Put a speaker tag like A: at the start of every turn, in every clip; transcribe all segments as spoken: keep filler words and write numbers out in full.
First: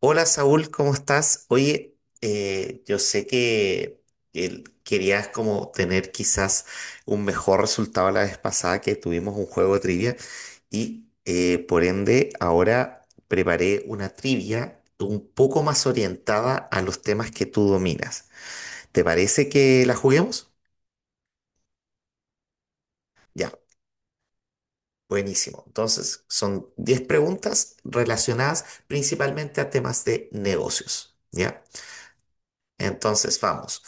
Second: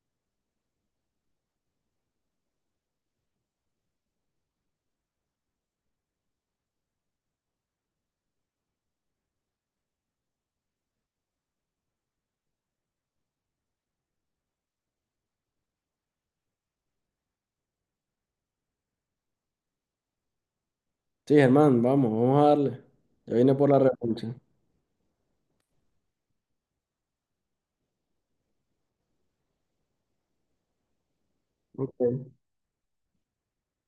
A: Hola Saúl, ¿cómo estás? Oye, eh, yo sé que el- querías como tener quizás un mejor resultado la vez pasada que tuvimos un juego de trivia y eh, por ende ahora preparé una trivia un poco más orientada a los temas que tú dominas. ¿Te parece que la juguemos?
B: Sí, Germán, vamos, vamos a darle. Yo
A: Ya,
B: vine por la revancha.
A: buenísimo. Entonces, son diez preguntas relacionadas principalmente a temas de negocios, ¿ya?
B: Ok.
A: Entonces, vamos.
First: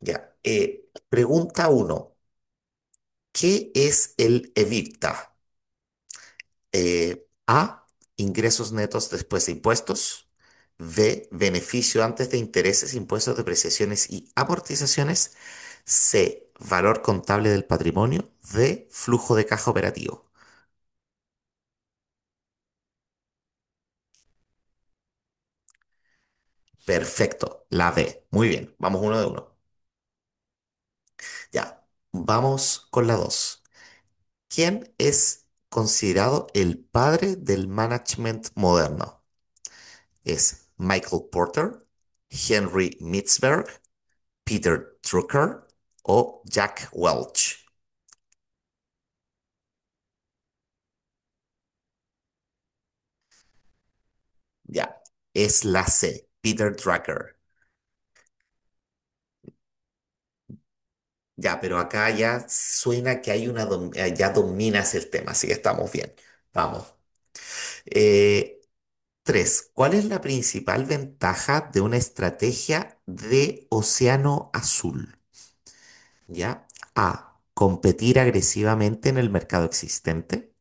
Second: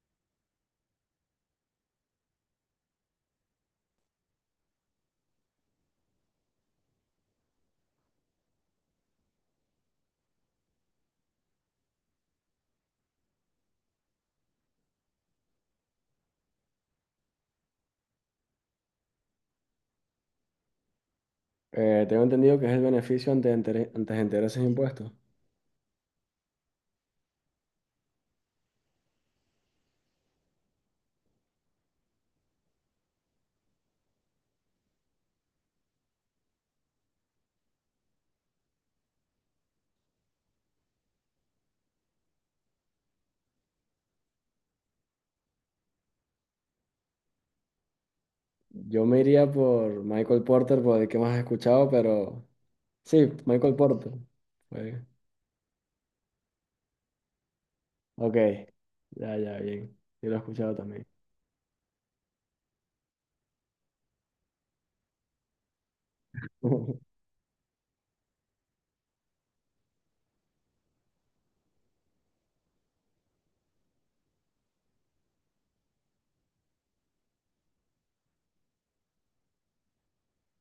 A: Ya. Eh, pregunta uno. ¿Qué es el EBITDA? Eh, A. Ingresos netos después de impuestos. B. Beneficio antes de intereses, impuestos, depreciaciones y amortizaciones. C. Valor contable del patrimonio. D. Flujo de caja operativo.
B: Eh, tengo entendido que es el beneficio ante, inter- ante intereses e impuestos.
A: Perfecto. La D. Muy bien. Vamos uno de uno. Ya. Vamos con la dos. ¿Quién es considerado el padre del management moderno? Es Michael Porter, Henry Mitzberg, Peter Drucker o Jack Welch.
B: Yo me iría por Michael Porter, por el que más he escuchado, pero sí, Michael Porter.
A: Ya,
B: Fue-
A: es la C, Peter Drucker.
B: Ok, ya, ya, bien. Yo lo he escuchado también.
A: Ya, pero acá ya suena que hay una dom- eh, ya dominas el tema, así que estamos bien. Vamos. Eh, Tres, ¿cuál es la principal ventaja de una estrategia de océano azul? Ya, A, competir agresivamente en el mercado existente.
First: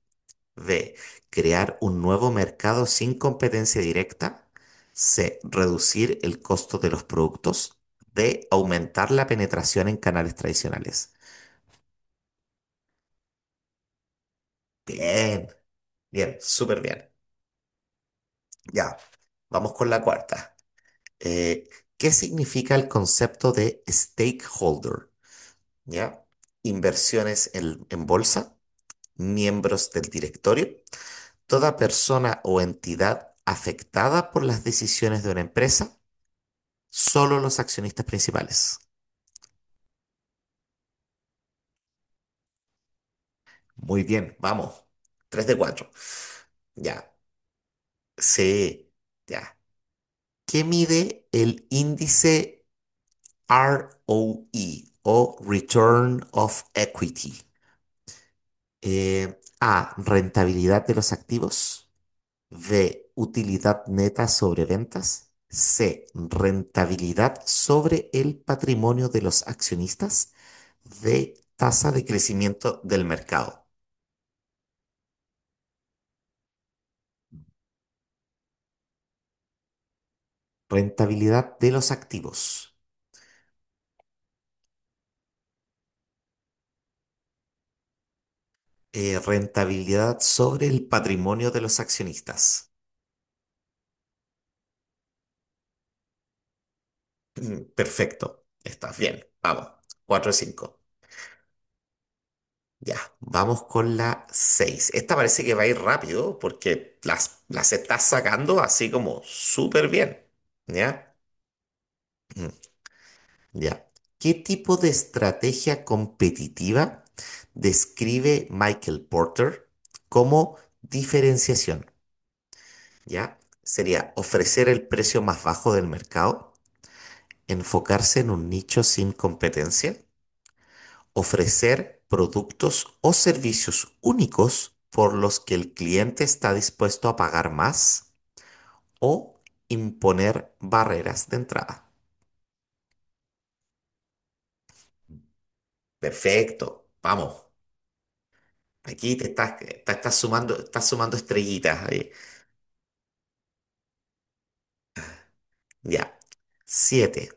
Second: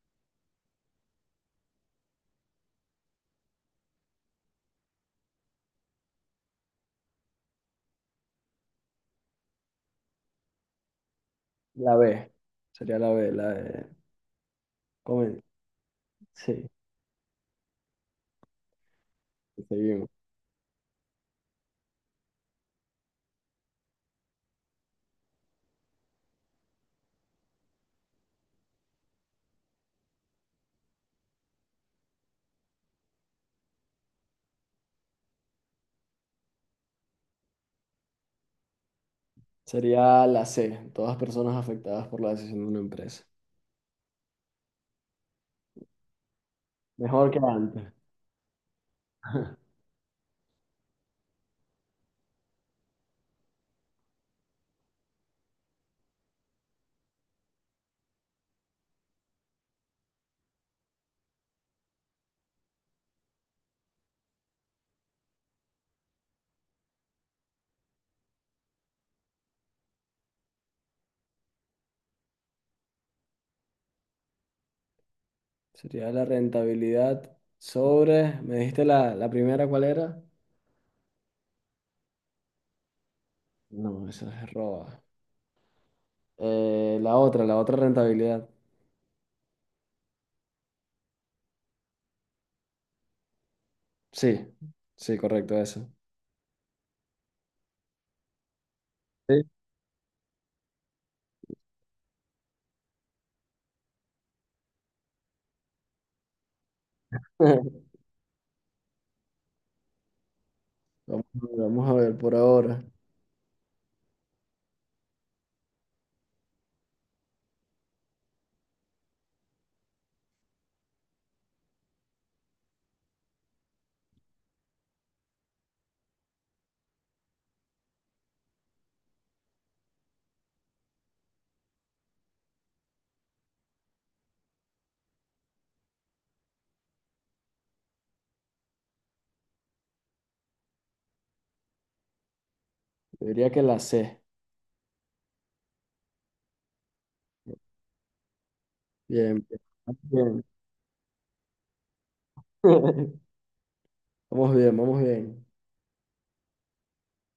A: B. Crear un nuevo mercado sin competencia directa. C. Reducir el costo de los productos. D. Aumentar la penetración en canales tradicionales.
B: La B, sería la B, la de... comen-
A: Bien, bien,
B: Sí,
A: súper bien. Ya, vamos con la
B: seguimos.
A: cuarta. Eh, ¿Qué significa el concepto de stakeholder? ¿Ya? Inversiones en, en bolsa, miembros del directorio, toda persona o entidad afectada por las decisiones de una empresa. Solo los accionistas principales.
B: Sería la C, todas personas afectadas por la decisión de una empresa.
A: Muy bien, vamos. Tres de cuatro. Ya.
B: Mejor que antes.
A: Sí, ya. ¿Qué mide el índice R O E o E o Return of Equity? Eh, A. Rentabilidad de los activos. B. Utilidad neta sobre ventas. C. Rentabilidad sobre el patrimonio de los accionistas. D. Tasa de crecimiento del mercado.
B: Sería la rentabilidad sobre, me dijiste la, la primera, ¿cuál era?
A: Rentabilidad de los activos.
B: No, esa es Roba. Eh, la otra, la otra rentabilidad.
A: Eh, rentabilidad sobre el patrimonio de los accionistas.
B: Sí, sí, correcto, eso.
A: Mm, perfecto. Estás bien.
B: Sí.
A: Vamos. Cuatro de cinco. Ya. Vamos con la seis. Esta parece que va a ir rápido porque las, las estás sacando así como súper bien. ¿Ya?
B: Vamos, a ver, vamos a ver por
A: Mm.
B: ahora.
A: Ya. ¿Qué tipo de estrategia competitiva describe Michael Porter como diferenciación? ¿Ya? Sería ofrecer el precio más bajo del mercado, enfocarse en un nicho sin competencia, ofrecer productos o servicios únicos por los que el cliente está dispuesto a pagar más o imponer barreras de entrada.
B: Yo diría que la C.
A: Perfecto, vamos. Aquí te
B: Bien,
A: estás, te estás
B: bien.
A: sumando, estás sumando estrellitas ahí.
B: Vamos bien. Vamos bien, vamos bien.
A: Ya. Siete.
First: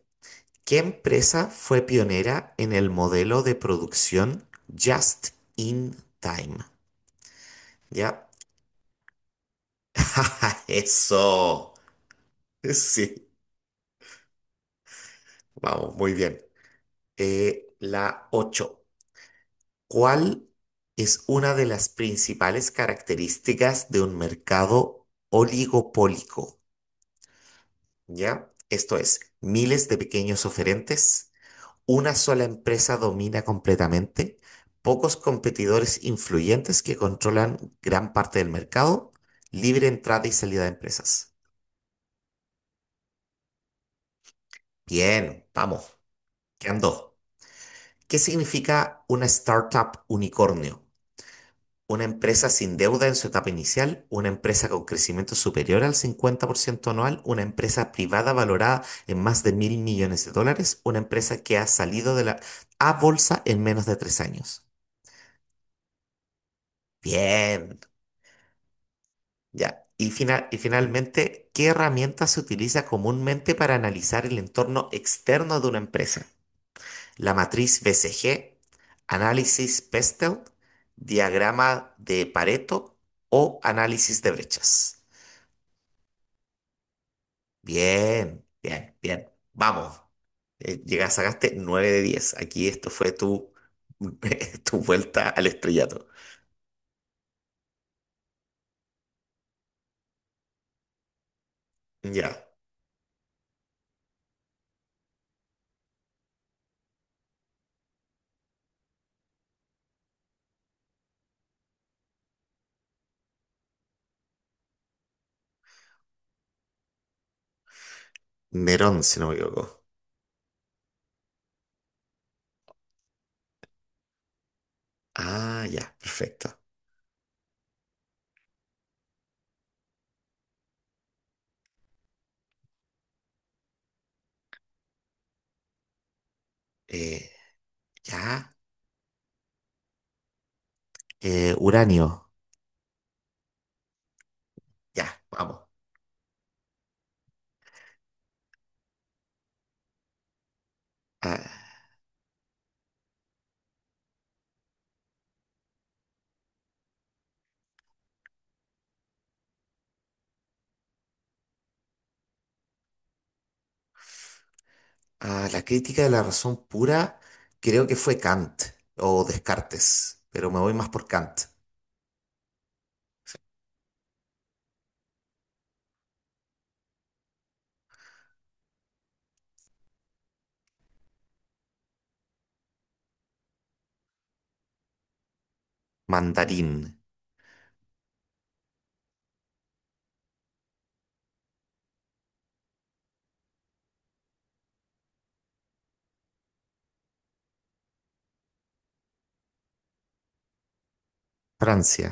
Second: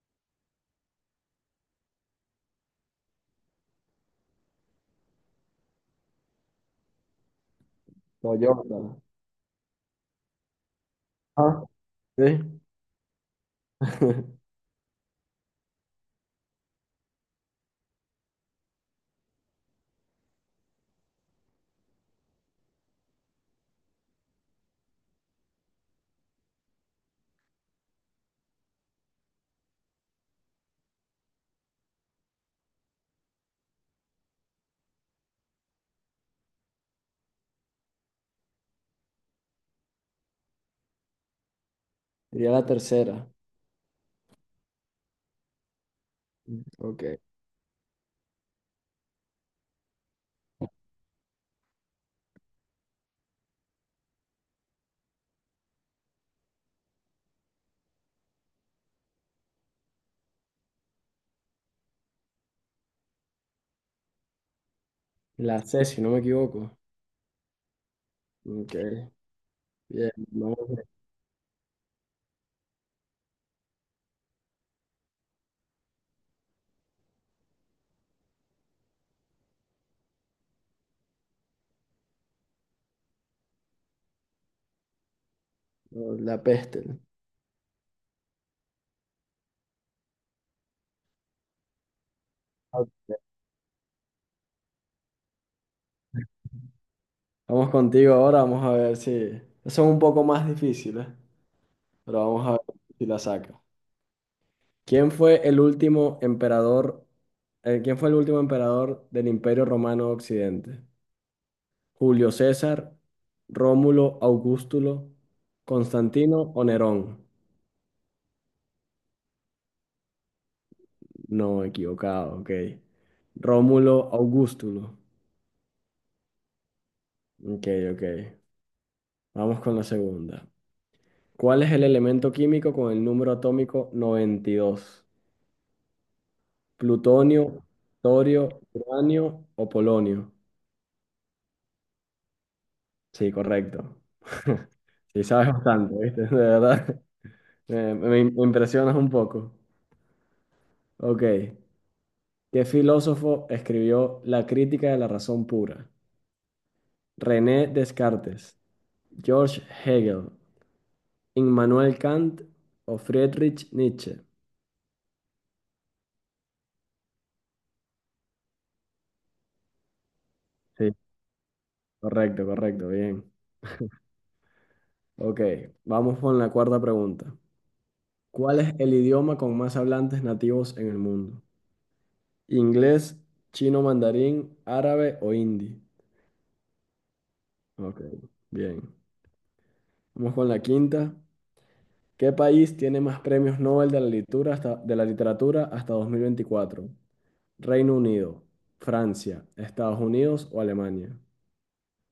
A: ¿Qué empresa fue pionera en el modelo de producción Just in Time? ¿Ya?
B: Toyota. Ah,
A: Eso.
B: sí.
A: Sí, vamos, muy bien. Eh, la ocho. ¿Cuál es una de las principales características de un mercado oligopólico? ¿Ya? Esto es, miles de pequeños oferentes. Una sola empresa domina completamente, pocos competidores influyentes que controlan gran parte del mercado, libre entrada y salida de empresas.
B: Diría la tercera.
A: Bien, vamos, ¿qué andó?
B: Ok.
A: ¿Qué significa una startup unicornio? Una empresa sin deuda en su etapa inicial, una empresa con crecimiento superior al cincuenta por ciento anual, una empresa privada valorada en más de mil millones de dólares, una empresa que ha salido de la A bolsa en menos de tres años.
B: La C, si no me equivoco.
A: Bien.
B: Ok.
A: Ya. Y,
B: Bien,
A: fina- y
B: vamos
A: finalmente, ¿qué herramienta se utiliza comúnmente para analizar el entorno externo de una empresa? La matriz B C G, análisis Pestel, diagrama de Pareto o análisis de brechas.
B: bien. La peste.
A: Bien, bien, bien. Vamos. Eh, llegaste, sacaste nueve de diez. Aquí esto fue tu, tu vuelta al estrellato.
B: Vamos contigo ahora, vamos a ver si. Son un poco más difíciles, pero
A: Ya.
B: vamos a ver si la saca. ¿Quién fue el último emperador, eh, quién fue el último emperador del Imperio Romano de Occidente? ¿Julio César, Rómulo, Augustulo, Constantino o Nerón?
A: Nerón, si no me equivoco.
B: No, equivocado, ok. Rómulo, Augustulo.
A: Ah, ya, perfecto.
B: Ok, ok. Vamos con la segunda. ¿Cuál es el elemento químico con el número atómico noventa y dos?
A: Eh,
B: Plutonio, torio,
A: ya.
B: uranio o polonio.
A: Eh, uranio.
B: Sí, correcto.
A: Ya,
B: Sí, sabes
A: vamos.
B: bastante, ¿viste? De verdad. Me, me- me impresionas un poco. Ok.
A: A,
B: ¿Qué filósofo escribió La crítica de la razón pura? René Descartes, George Hegel, Immanuel Kant o Friedrich Nietzsche.
A: a la crítica de la razón pura, creo que fue Kant o Descartes, pero me voy más
B: Sí,
A: por Kant.
B: correcto, correcto, bien. Ok, vamos con la cuarta pregunta. ¿Cuál es el idioma con más hablantes nativos en el mundo? Inglés, chino mandarín, árabe o hindi.
A: Mandarín,
B: Ok, bien. Vamos con la quinta. ¿Qué país tiene más premios Nobel de la literatura hasta, de la literatura hasta dos mil veinticuatro? Reino Unido, Francia, Estados Unidos o Alemania.
A: Francia,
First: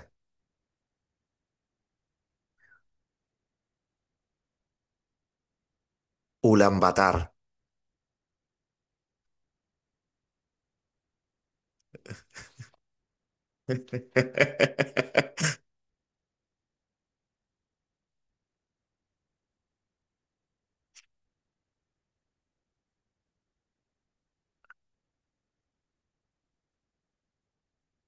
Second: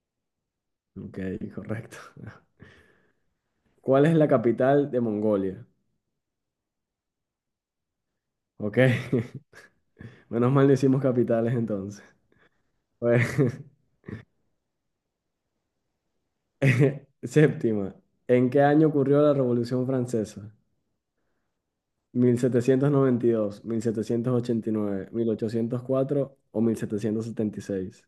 B: Ok, correcto. ¿Cuál es la capital de Mongolia?
A: Ulaanbaatar.
B: Ok, menos mal decimos capitales entonces. Pues, séptima. ¿En qué año ocurrió la Revolución Francesa? mil mil setecientos setecientos noventa y y dos, mil setecientos ochenta y nueve, mil ochocientos cuatro o mil setecientos setenta y seis.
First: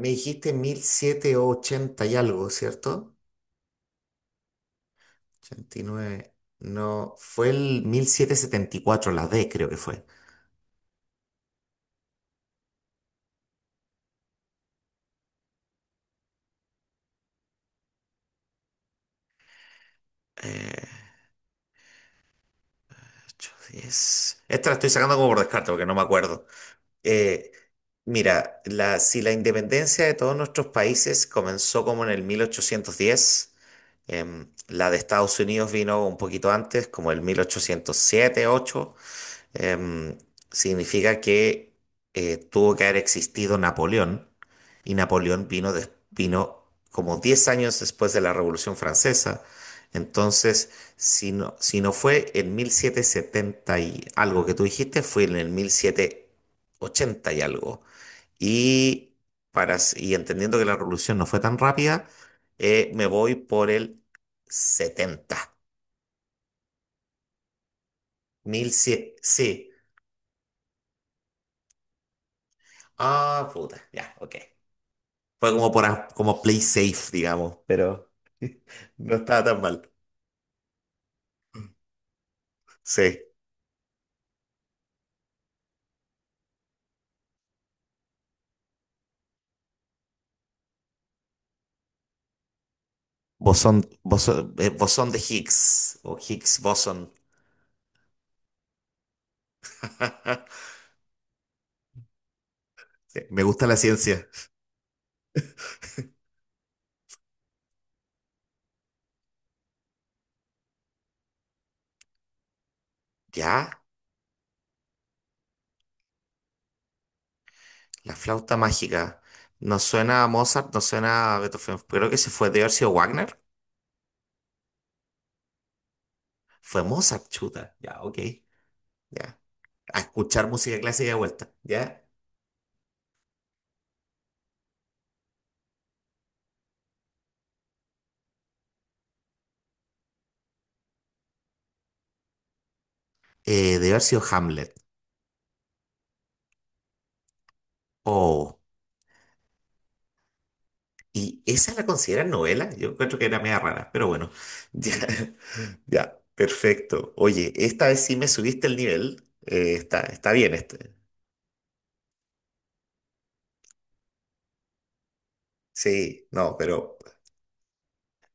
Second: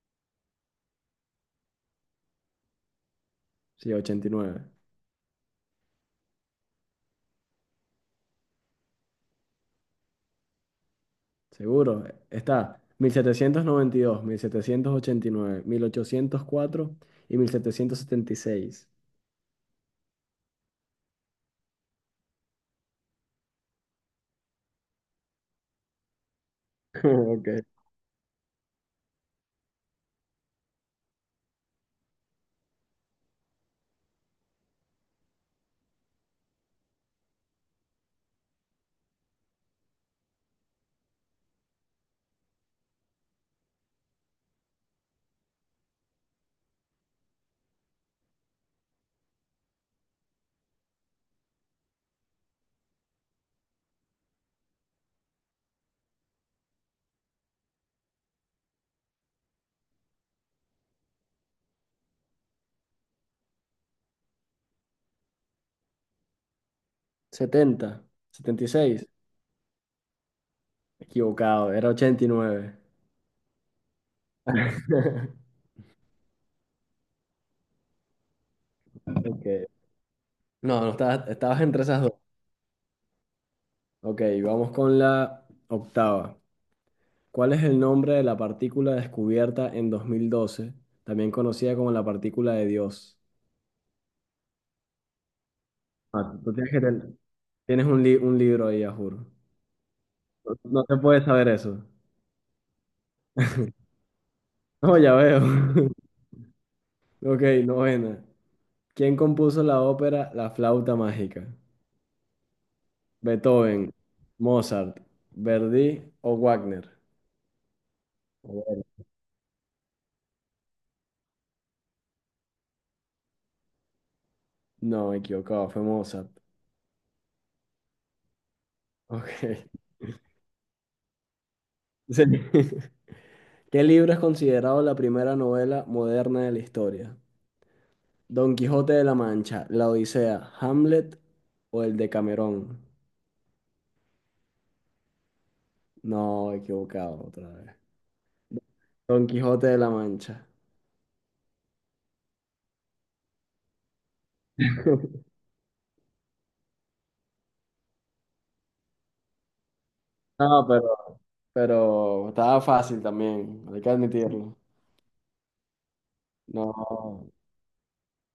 A: Me dijiste mil setecientos ochenta y algo, ¿cierto?
B: Sí, ochenta y nueve.
A: Ochenta y nueve. No, fue el mil setecientos setenta y cuatro la D creo que fue.
B: Seguro. Está mil setecientos noventa y dos, mil mil mil setecientos setecientos ochenta y y y nueve, mil ochocientos cuatro y mil setecientos setenta mil setecientos setenta y seis.
A: Eh, ocho, diez. Esta la estoy sacando como por descarte porque no me acuerdo. Eh,
B: Ok.
A: Mira, la, si la independencia de todos nuestros países comenzó como en el mil ochocientos diez, em, la de Estados Unidos vino un poquito antes, como el mil ochocientos siete ocho. em, Significa que eh, tuvo que haber existido Napoleón y Napoleón vino, des- vino como diez años después de la Revolución Francesa. Entonces, si no, si no fue en mil setecientos setenta y algo que tú dijiste, fue en el mil setecientos ochenta y algo. Y, para, y entendiendo que la revolución no fue tan rápida, eh, me voy por el setenta
B: Setenta, setenta y
A: mil
B: seis.
A: 1100. Sí.
B: Equivocado, era ochenta y nueve.
A: Ah, puta. Ya, ok. Fue como por a- como play safe, digamos, pero no estaba tan
B: Ok.
A: mal.
B: No, no estabas, estabas entre esas dos.
A: Sí.
B: Ok, vamos con la octava. ¿Cuál es el nombre de la partícula descubierta en dos mil doce, también conocida como la partícula de Dios?
A: Bosón, bosón, eh, bosón de Higgs o
B: Ah, tú
A: Higgs
B: tienes que
A: bosón.
B: ten- tienes un, li- un libro ahí, a juro. No, no te puedes saber eso.
A: Sí, me gusta la ciencia.
B: No, ya veo. Ok, novena. ¿Quién compuso la ópera La flauta mágica?
A: Ya,
B: ¿Beethoven, Mozart, Verdi o Wagner?
A: la flauta
B: Joder.
A: mágica. No suena a Mozart, no suena a Beethoven. Creo que se fue de haber sido Wagner.
B: No, me equivocaba, fue Mozart.
A: Fue Mozart, chuta. Ya, ok. Ya.
B: Ok.
A: A escuchar música clásica de vuelta. Ya.
B: Sí. ¿Qué libro es considerado la primera novela moderna de la historia? Don Quijote de la Mancha, La Odisea, Hamlet o el de Camerón.
A: Eh, de haber sido Hamlet.
B: No, equivocado otra vez.
A: Oh.
B: Don Quijote de la Mancha.
A: ¿Y esa la consideran novela? Yo encuentro que era media rara, pero bueno. Ya. Ya, perfecto. Oye, esta vez sí me subiste el nivel. Eh, está, está bien
B: No,
A: este.
B: pero, pero estaba fácil también, hay que admitirlo.
A: Sí, no, pero
B: No,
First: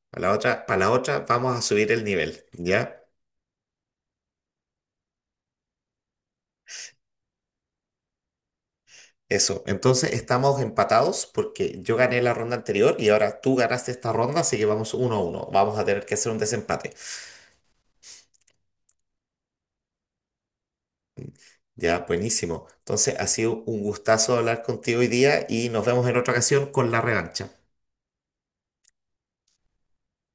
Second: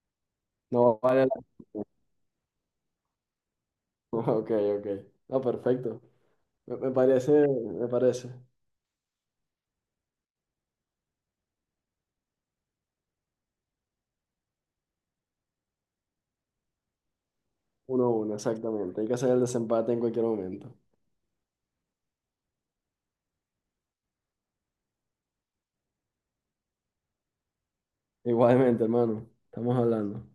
A: para la otra, para la
B: no
A: otra
B: vale
A: vamos a
B: la
A: subir el nivel, ¿ya?
B: Ok, ok. No, perfecto. Me, me parece, me parece.
A: Eso. Entonces estamos empatados porque yo gané la ronda anterior y ahora tú ganaste esta ronda, así que vamos uno a uno. Vamos a tener que hacer un desempate.
B: Uno a uno, exactamente. Hay que hacer el desempate en cualquier momento.
A: Ya, buenísimo. Entonces ha sido un gustazo hablar contigo hoy día y nos vemos en otra ocasión con la revancha.
B: Igualmente, hermano. Estamos hablando.